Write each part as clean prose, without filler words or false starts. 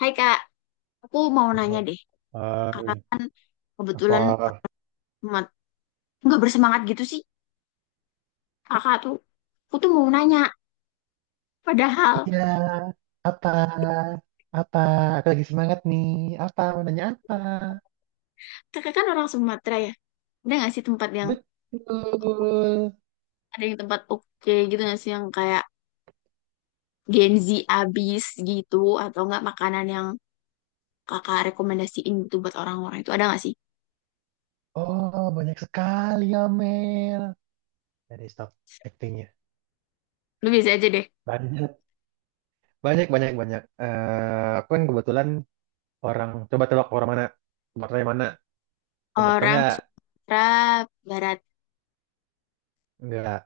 Hai Kak, aku mau nanya Oh, deh. Kakak hai, kebetulan apa? amat nggak bersemangat gitu sih. Kakak tuh, aku tuh mau nanya. Padahal Iya, apa? Apa? Aku lagi semangat nih. Apa? Mau nanya apa? kakak kan orang Sumatera ya. Ada nggak sih tempat yang Betul. ada yang tempat oke gitu nggak sih yang kayak Gen Z abis gitu atau nggak makanan yang kakak rekomendasiin gitu buat orang-orang itu ada nggak sih? Oh, banyak sekali ya, Mel. Dari stop actingnya. Lu biasa aja deh. Banyak, banyak, banyak, banyak. Eh, aku kan kebetulan orang, coba tebak orang mana? Warnanya mana? Kamu tau Orang nggak? Sumatera Barat, Nggak,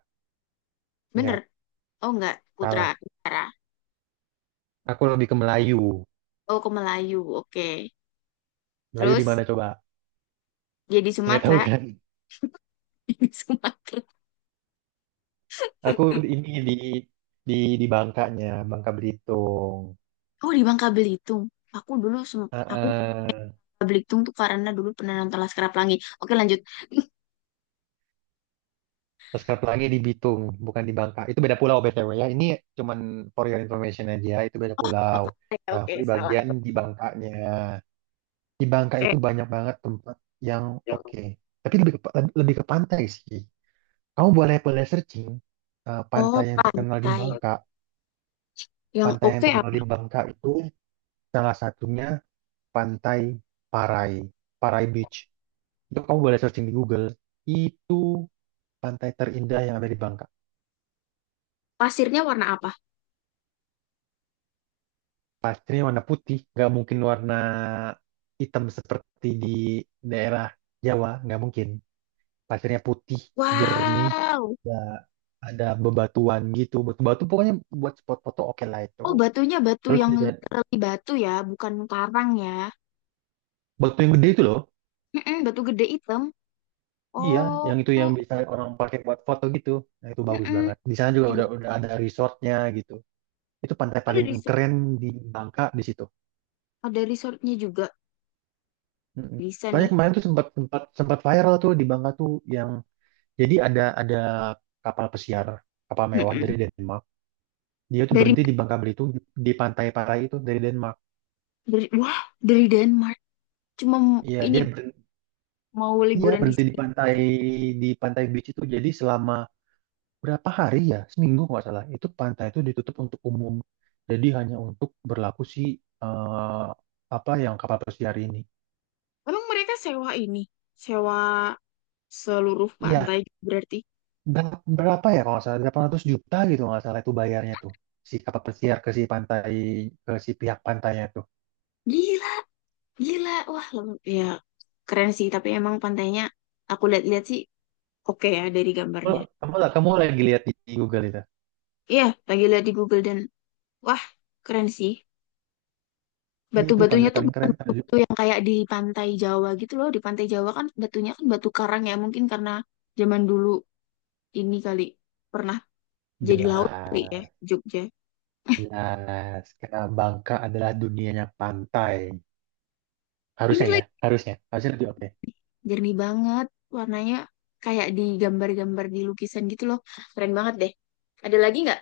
bener? nggak. Oh nggak, Putra Salah. Utara. Aku lebih ke Melayu. Oh ke Melayu, oke. Melayu di Terus mana coba? jadi Nggak tahu Sumatera, kan? Sumatera. Aku ini di di Bangkanya, Bangka Belitung. Oh di Bangka Belitung. Aku Heeh. Bangka Belitung tuh karena dulu pernah nonton Laskar Pelangi. Oke lanjut. Subscribe lagi di Bitung, bukan di Bangka. Itu beda pulau BTW ya. Ini cuman for your information aja, itu beda pulau. Oke, Nah, oke, aku di salah. bagian di Bangkanya. Di Bangka Oke. itu banyak banget tempat yang oke. Tapi lebih ke pantai sih. Kamu boleh boleh searching pantai Oh yang terkenal di pantai. Bangka. Yang Pantai yang oke terkenal apa? di Bangka itu salah satunya Pantai Parai, Parai Beach. Itu kamu boleh searching di Google. Itu pantai terindah yang ada di Bangka. Pasirnya warna apa? Pastinya warna putih, nggak mungkin warna hitam seperti di daerah Jawa, nggak mungkin. Pasirnya putih, jernih, Wow. ya ada bebatuan gitu. Batu-batu pokoknya buat spot foto oke lah itu. Oh batunya batu Terus yang bisa literally batu ya, bukan karang ya. batu yang gede itu loh. Mm-mm, batu gede hitam. Iya, Oh. yang itu yang bisa orang pakai buat foto gitu. Nah, itu bagus Mm-mm. banget. Di sana juga Eh, udah bagus. udah ada resortnya gitu. Itu pantai Oh, ada paling resort, keren di Bangka di situ. ada resortnya juga. Mm-mm. Bisa Soalnya nih. kemarin tuh sempat sempat sempat viral tuh di Bangka tuh yang jadi ada kapal pesiar kapal mewah Mm-mm. dari Denmark. Dia tuh Dari, berhenti di Bangka Belitung di pantai-pantai itu dari Denmark. wah, dari Denmark. Cuma Iya ini dia berhenti, mau iya liburan di berhenti sini. Di pantai beach itu. Jadi selama berapa hari ya seminggu kalau nggak salah itu pantai itu ditutup untuk umum. Jadi hanya untuk berlaku si eh, apa yang kapal pesiar ini. Emang mereka sewa ini, sewa seluruh Iya, pantai berarti. Berapa ya kalau nggak salah 800 juta gitu kalau nggak salah itu bayarnya tuh si kapal pesiar ke si pantai ke si pihak pantainya tuh. Gila, gila. Wah, ya keren sih, tapi emang pantainya aku lihat-lihat sih oke ya dari kamu gambarnya. kamu, kamu lagi lihat di Google itu. Iya, lagi lihat di Google dan wah, keren sih. Iya, itu Batu-batunya pantai tuh paling bukan keren. Aduh, batu yang kayak di pantai Jawa gitu loh. Di pantai Jawa kan batunya kan batu karang ya, mungkin karena zaman dulu ini kali pernah jadi laut kali ya jelas Jogja. jelas karena Bangka adalah dunianya pantai, Ini harusnya ya lagi harusnya harusnya lebih oke. jernih banget warnanya, kayak di gambar-gambar di lukisan gitu loh, keren banget deh. Ada lagi nggak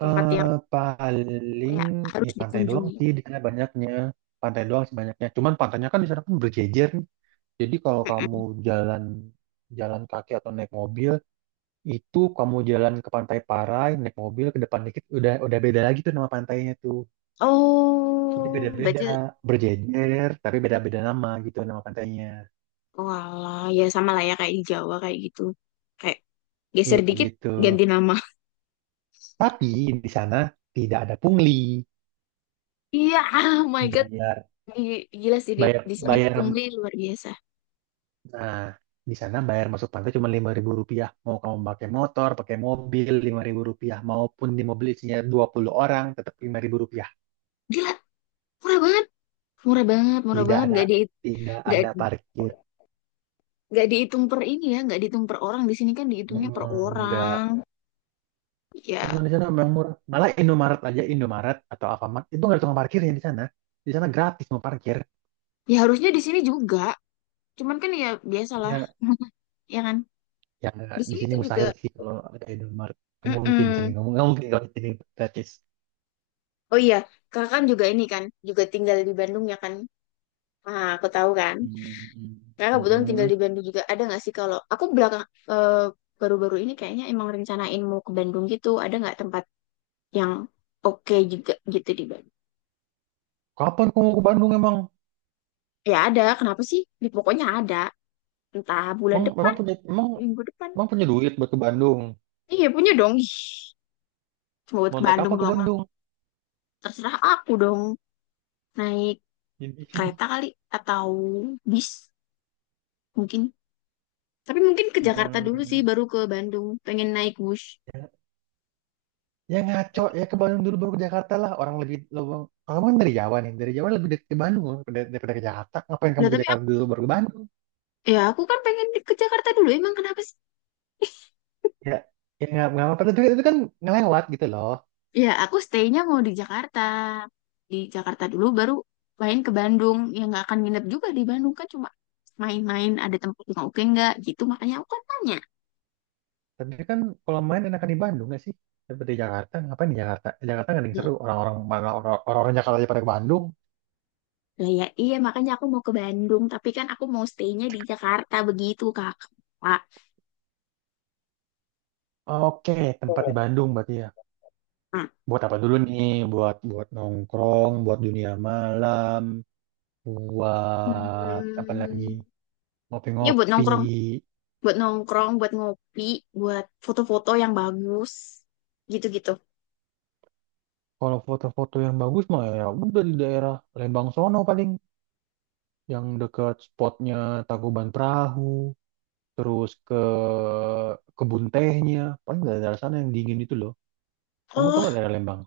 tempat yang Eh paling kayak harus ya pantai doang dikunjungi? sih di sana banyaknya pantai doang sih banyaknya cuman pantainya kan di sana kan berjejer nih jadi kalau kamu Mm-mm. jalan jalan kaki atau naik mobil. Itu kamu jalan ke Pantai Parai, naik mobil ke depan dikit, udah beda lagi tuh nama pantainya tuh. Jadi Oh beda-beda, berarti, berjejer, tapi beda-beda nama gitu nama pantainya. walah ya sama lah ya kayak di Jawa kayak gitu, kayak Iya geser kayak dikit gitu. ganti nama. Tapi di sana tidak ada pungli. Iya, oh my god. Bayar, Gila sih di bayar, di sini bayar. pungli luar biasa, Nah, di sana bayar masuk pantai cuma Rp5.000. Mau kamu pakai motor, pakai mobil, Rp5.000. Maupun di mobil isinya 20 orang, tetap Rp5.000. gila. Murah banget murah banget murah Tidak banget, ada, tidak nggak ada parkir. nggak dihitung per ini ya, nggak dihitung per orang. Di sini kan dihitungnya Hmm, per enggak. orang Emang ya. di sana emang murah. Malah Indomaret atau Alfamart itu nggak ada tukang parkir ya di sana. Di sana gratis mau parkir. Ya harusnya di sini juga. Cuman kan ya biasalah, Ya, ya kan? ya Di di sini sini tuh juga. mustahil sih kalau ada Indomaret. Nggak mungkin sih, Mm-mm. nggak mungkin kalau di sini gratis. Oh iya, kakak kan juga ini kan, juga tinggal di Bandung ya kan? Ah, aku tahu kan. Hmm. Kakak kebetulan tinggal di Bandung juga. Ada nggak sih kalau aku belakang, eh, baru-baru ini kayaknya emang rencanain mau ke Bandung gitu. Ada nggak tempat yang oke juga gitu di Bandung? Kapan kamu ke Bandung emang? Ya ada. Kenapa sih? Di pokoknya ada. Entah bulan Emang, memang depan, punya emang minggu depan. emang punya duit buat ke Bandung. Iya punya dong. Ih, cuma buat Mau ke naik Bandung apa ke doang, lah. Bandung? Terserah aku dong. Naik Ini. kereta kali atau bis mungkin, tapi mungkin ke Jakarta dulu sih Hmm. baru ke Bandung, pengen naik bus. Ya, ya ngaco ya ke Bandung dulu baru ke Jakarta lah. Orang lebih lo kamu kan dari Jawa nih, dari Jawa lebih dekat ke Bandung loh, daripada ke Jakarta. Ngapain Nah kamu ke tapi Jakarta aku, dulu baru ke Bandung? ya aku kan pengen ke Jakarta dulu, emang kenapa sih? Ya, ya nggak apa-apa. Tapi itu kan ngelewat gitu loh. Ya aku stay-nya mau di Jakarta, di Jakarta dulu baru main ke Bandung. Ya nggak akan nginep juga di Bandung kan, cuma main-main, ada tempat yang oke nggak gitu, makanya aku kan tanya. Tapi kan kalau main enakan di Bandung nggak sih? Daripada di Jakarta, ngapain di Jakarta? Di Jakarta nggak ada yang Ya, seru. Orang-orang mana orang-orang Jakarta aja pada ke Bandung. lah ya iya, makanya aku mau ke Bandung tapi kan aku mau stay-nya di Jakarta, begitu Kak. Kak. Oke, tempat di Bandung berarti ya. Nah, Buat apa dulu nih? Buat buat nongkrong, buat dunia malam, buat apa lagi? hmm, ya buat Ngopi-ngopi. nongkrong buat nongkrong, buat ngopi, buat foto-foto yang bagus, gitu-gitu. Kalau foto-foto yang bagus mah ya udah di daerah Lembang sono paling yang dekat spotnya Tangkuban Perahu, terus ke kebun tehnya, paling dari daerah sana yang dingin itu loh. Kamu tau gak Oh, daerah Lembang?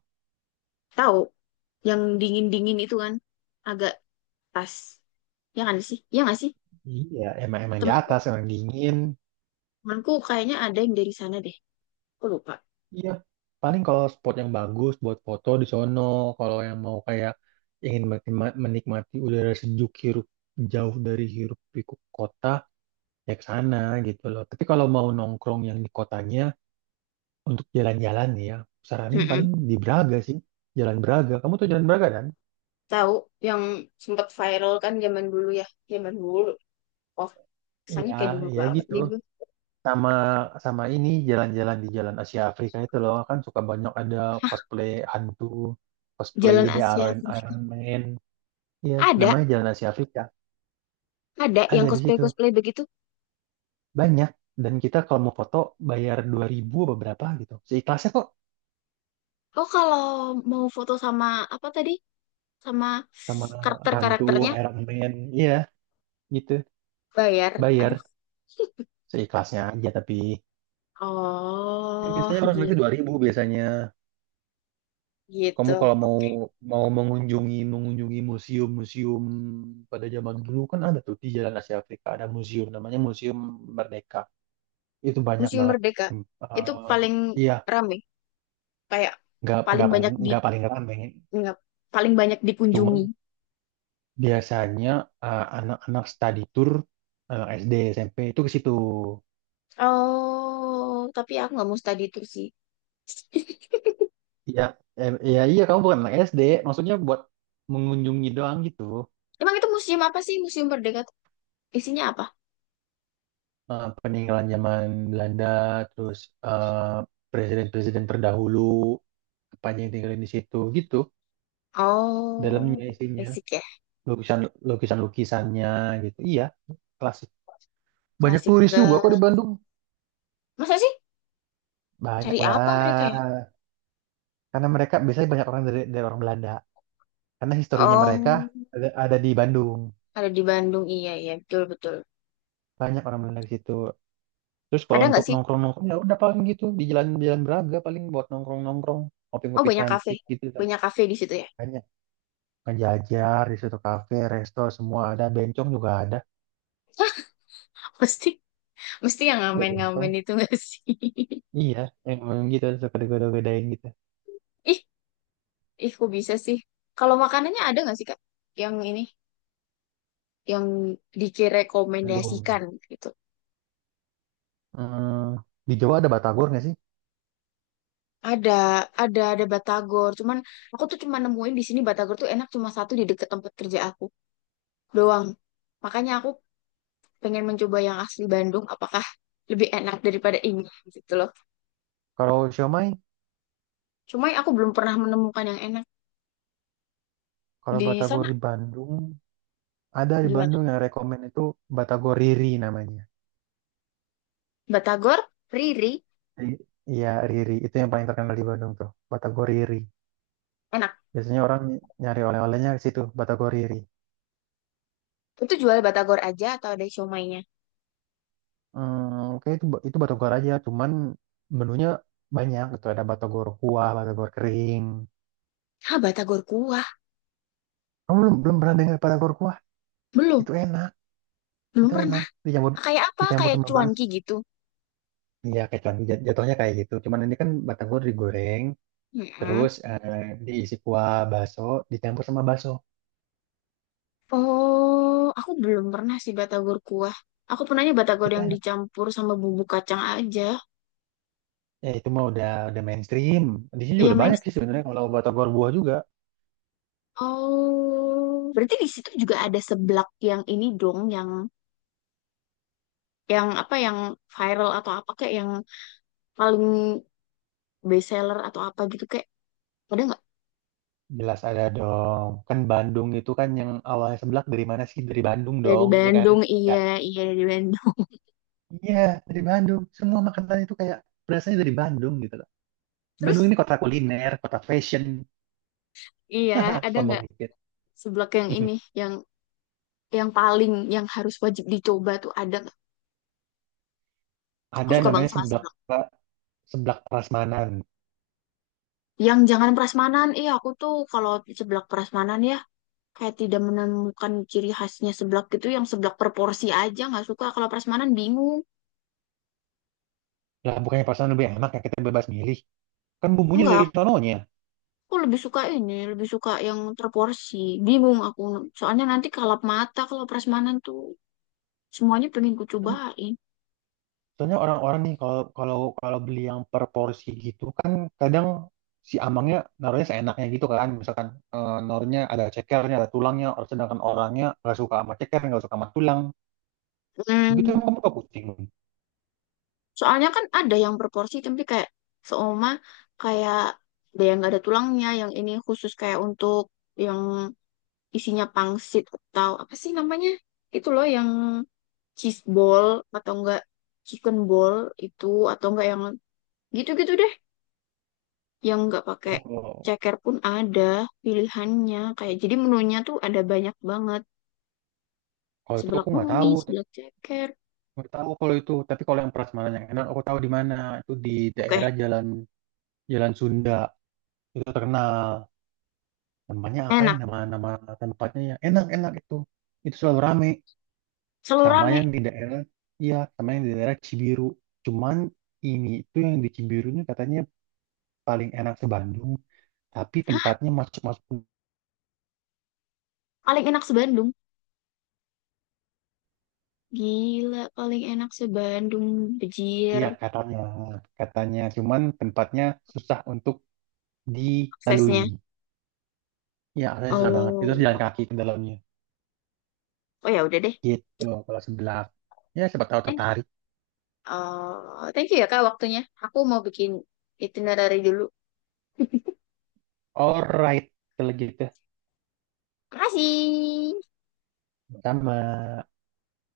tahu yang dingin-dingin itu kan agak pas. Ya kan sih? Ya nggak sih? Iya, emang emang di Temanku, atas emang dingin. temanku kayaknya ada yang dari sana deh. Aku lupa. Iya, paling kalau spot yang bagus buat foto di sono. Kalau yang mau kayak ingin menikmati udara sejuk hirup jauh dari hirup pikuk kota ya ke sana gitu loh. Tapi kalau mau nongkrong yang di kotanya. Untuk jalan-jalan nih ya, saranin Mm-mm. paling di Braga sih. Jalan Braga. Kamu tuh jalan Braga kan? Tahu yang sempat viral kan zaman dulu ya, zaman dulu. Oh, kesannya Iya, kayak dulu iya banget gitu. nih gue. Sama sama ini jalan-jalan di Jalan Asia Afrika itu loh kan suka banyak ada cosplay hantu, cosplay Jalan The Asia Iron Afrika. Iron Man. Iya, Ada, namanya Jalan Asia Afrika. ada Ada yang di situ. cosplay-cosplay begitu. Banyak. Dan kita kalau mau foto bayar 2.000 apa berapa gitu. Seikhlasnya kok Oh, kalau mau foto sama apa tadi? Sama sama hantu karakter-karakternya. Iron Man. Iya, gitu. Bayar. Aduh. Bayar seikhlasnya aja tapi kan Oh, biasanya orang gi- ngeliatnya 2.000 biasanya. gitu. Kamu kalau mau Oke. mau mengunjungi mengunjungi museum-museum pada zaman dulu kan ada tuh di Jalan Asia Afrika ada museum namanya Museum Merdeka. Itu banyak Museum banget Merdeka tem- itu eh, paling iya rame, kayak nggak paling nggak paling banyak di nggak paling ramai. nggak, paling banyak dikunjungi. Cuman biasanya anak-anak study tour anak SD SMP itu ke situ. Oh, tapi aku nggak mau study tour sih. Iya, iya iya kamu bukan anak SD, maksudnya buat mengunjungi doang gitu. Emang itu museum apa sih? Museum Merdeka tuh isinya apa? Peninggalan zaman Belanda, terus eh, presiden-presiden terdahulu, apa aja yang tinggalin di situ, gitu. Oh, Dalamnya isinya, basic ya, lukisan lukisan lukisannya, gitu. Iya, klasik. Banyak klasik turis juga kok di banget. Bandung. Masa sih? Banyak Cari apa mereka ya? lah, karena mereka biasanya banyak orang dari orang Belanda, karena historinya mereka Oh, ada di Bandung. ada di Bandung. Iya, iya, betul, betul. Banyak orang Belanda di situ. Terus kalau Ada untuk nggak sih? nongkrong-nongkrong ya udah paling gitu di jalan-jalan Braga paling buat nongkrong-nongkrong, Oh, ngopi-ngopi banyak kafe. cantik gitu kan. Banyak kafe di situ ya. Banyak. Ngejajar di suatu kafe, resto semua ada, bencong juga ada. Pasti. Mesti yang Ada bencong. ngamen-ngamen itu nggak sih? Iya, emang gitu suka digoda-godain gitu. Ih, ih kok bisa sih? Kalau makanannya ada nggak sih, Kak? Yang ini, yang Bandung. dikirekomendasikan gitu. Hmm, di Jawa ada batagor nggak sih? Ada, ada batagor. Cuman aku tuh cuma nemuin di sini batagor tuh enak cuma satu, di deket tempat kerja aku doang. Makanya aku pengen mencoba yang asli Bandung. Apakah lebih enak daripada ini gitu loh. Kalau siomay, Cuma aku belum pernah menemukan yang enak kalau di batagor sana. di Bandung ada di Gimana? Bandung yang rekomen itu batagor Riri namanya. Batagor, Riri, Ri- Iya Riri itu yang paling terkenal di Bandung tuh, batagor Riri. enak. Biasanya orang nyari oleh-olehnya ke situ, batagor Riri. Itu jual batagor aja atau ada siomaynya? Oke itu batagor aja, cuman menunya banyak gitu ada batagor kuah, batagor kering. Ah, batagor kuah. Kamu belum pernah dengar batagor kuah? Belum, Itu enak, belum itu enak. pernah. Dicampur Kayak apa? dicampur Kayak sama bas. cuanki gitu. Iya, kayak jatuhnya kayak gitu. Cuman ini kan batagor digoreng, Mm-mm. terus diisi kuah bakso, dicampur sama bakso. Oh, aku belum pernah sih batagor kuah. Aku pernahnya batagor Itu yang enak. dicampur sama bumbu kacang aja. Ya itu mah udah mainstream. Di sini juga Iya, udah Mas. banyak sih sebenarnya kalau batagor buah juga. Oh, berarti di situ juga ada seblak yang ini dong, yang apa yang viral atau apa kayak yang paling best seller atau apa gitu, kayak ada nggak Jelas ada dong. Kan Bandung itu kan yang awalnya seblak dari mana sih? Dari Bandung dari dong, ya kan? Bandung? Ya. Iya, iya dari Bandung. Iya, dari Bandung. Semua makanan itu kayak berasanya dari Bandung gitu loh. Terus Bandung ini kota kuliner, kota fashion. iya, ada Sombong nggak dikit. seblak yang ini, yang yang paling yang harus wajib dicoba tuh, ada nggak? Aku Ada suka banget namanya sama seblak. Seblak prasmanan. Yang jangan prasmanan, iya aku tuh kalau seblak prasmanan ya kayak tidak menemukan ciri khasnya seblak gitu. Yang seblak per aja nggak suka. Kalau prasmanan bingung. Lah bukannya prasmanan lebih enak ya kita bebas milih. Kan bumbunya dari Enggak, sononya. aku lebih suka ini, lebih suka yang terporsi. Bingung aku. Soalnya nanti kalap mata kalau prasmanan tuh, semuanya pengen ku cobain. Soalnya orang-orang nih kalau kalau kalau beli yang per porsi gitu kan kadang si amangnya naruhnya seenaknya gitu kan. Misalkan naruhnya ada cekernya, ada tulangnya, sedangkan orangnya nggak suka sama ceker, nggak suka sama tulang. Begitu Hmm. emang kamu keputing. Soalnya kan ada yang berporsi tapi kayak seoma, kayak ada yang nggak ada tulangnya, yang ini khusus kayak untuk yang isinya pangsit atau apa sih namanya? Itu loh yang cheese ball atau enggak chicken ball itu, atau enggak yang gitu-gitu deh. Yang nggak pakai Oh, kalau ceker pun ada pilihannya. Kayak jadi menunya tuh ada banyak banget. kalau itu Seblak aku mie, seblak ceker. nggak tahu kalau itu. Tapi kalau yang prasmanan yang enak aku tahu di mana. Itu di Oke, daerah Jalan Jalan Sunda. Itu terkenal namanya apa ya enak. nama nama tempatnya yang enak-enak itu selalu rame Selalu sama rame. yang di daerah iya sama yang di daerah Cibiru cuman ini itu yang di Cibiru ini katanya paling enak se Bandung tapi tempatnya masuk masuk Paling enak se-Bandung. Gila, paling enak se-Bandung, Bejir, iya katanya katanya cuman tempatnya susah untuk dilalui. aksesnya. Iya katanya susah banget itu harus jalan Oh, kaki ke dalamnya oh ya udah deh. gitu kalau sebelah ya siapa tahu Thank tertarik. thank you ya Kak, waktunya. Aku mau bikin itinerary dulu. Alright kalau gitu Makasih. sama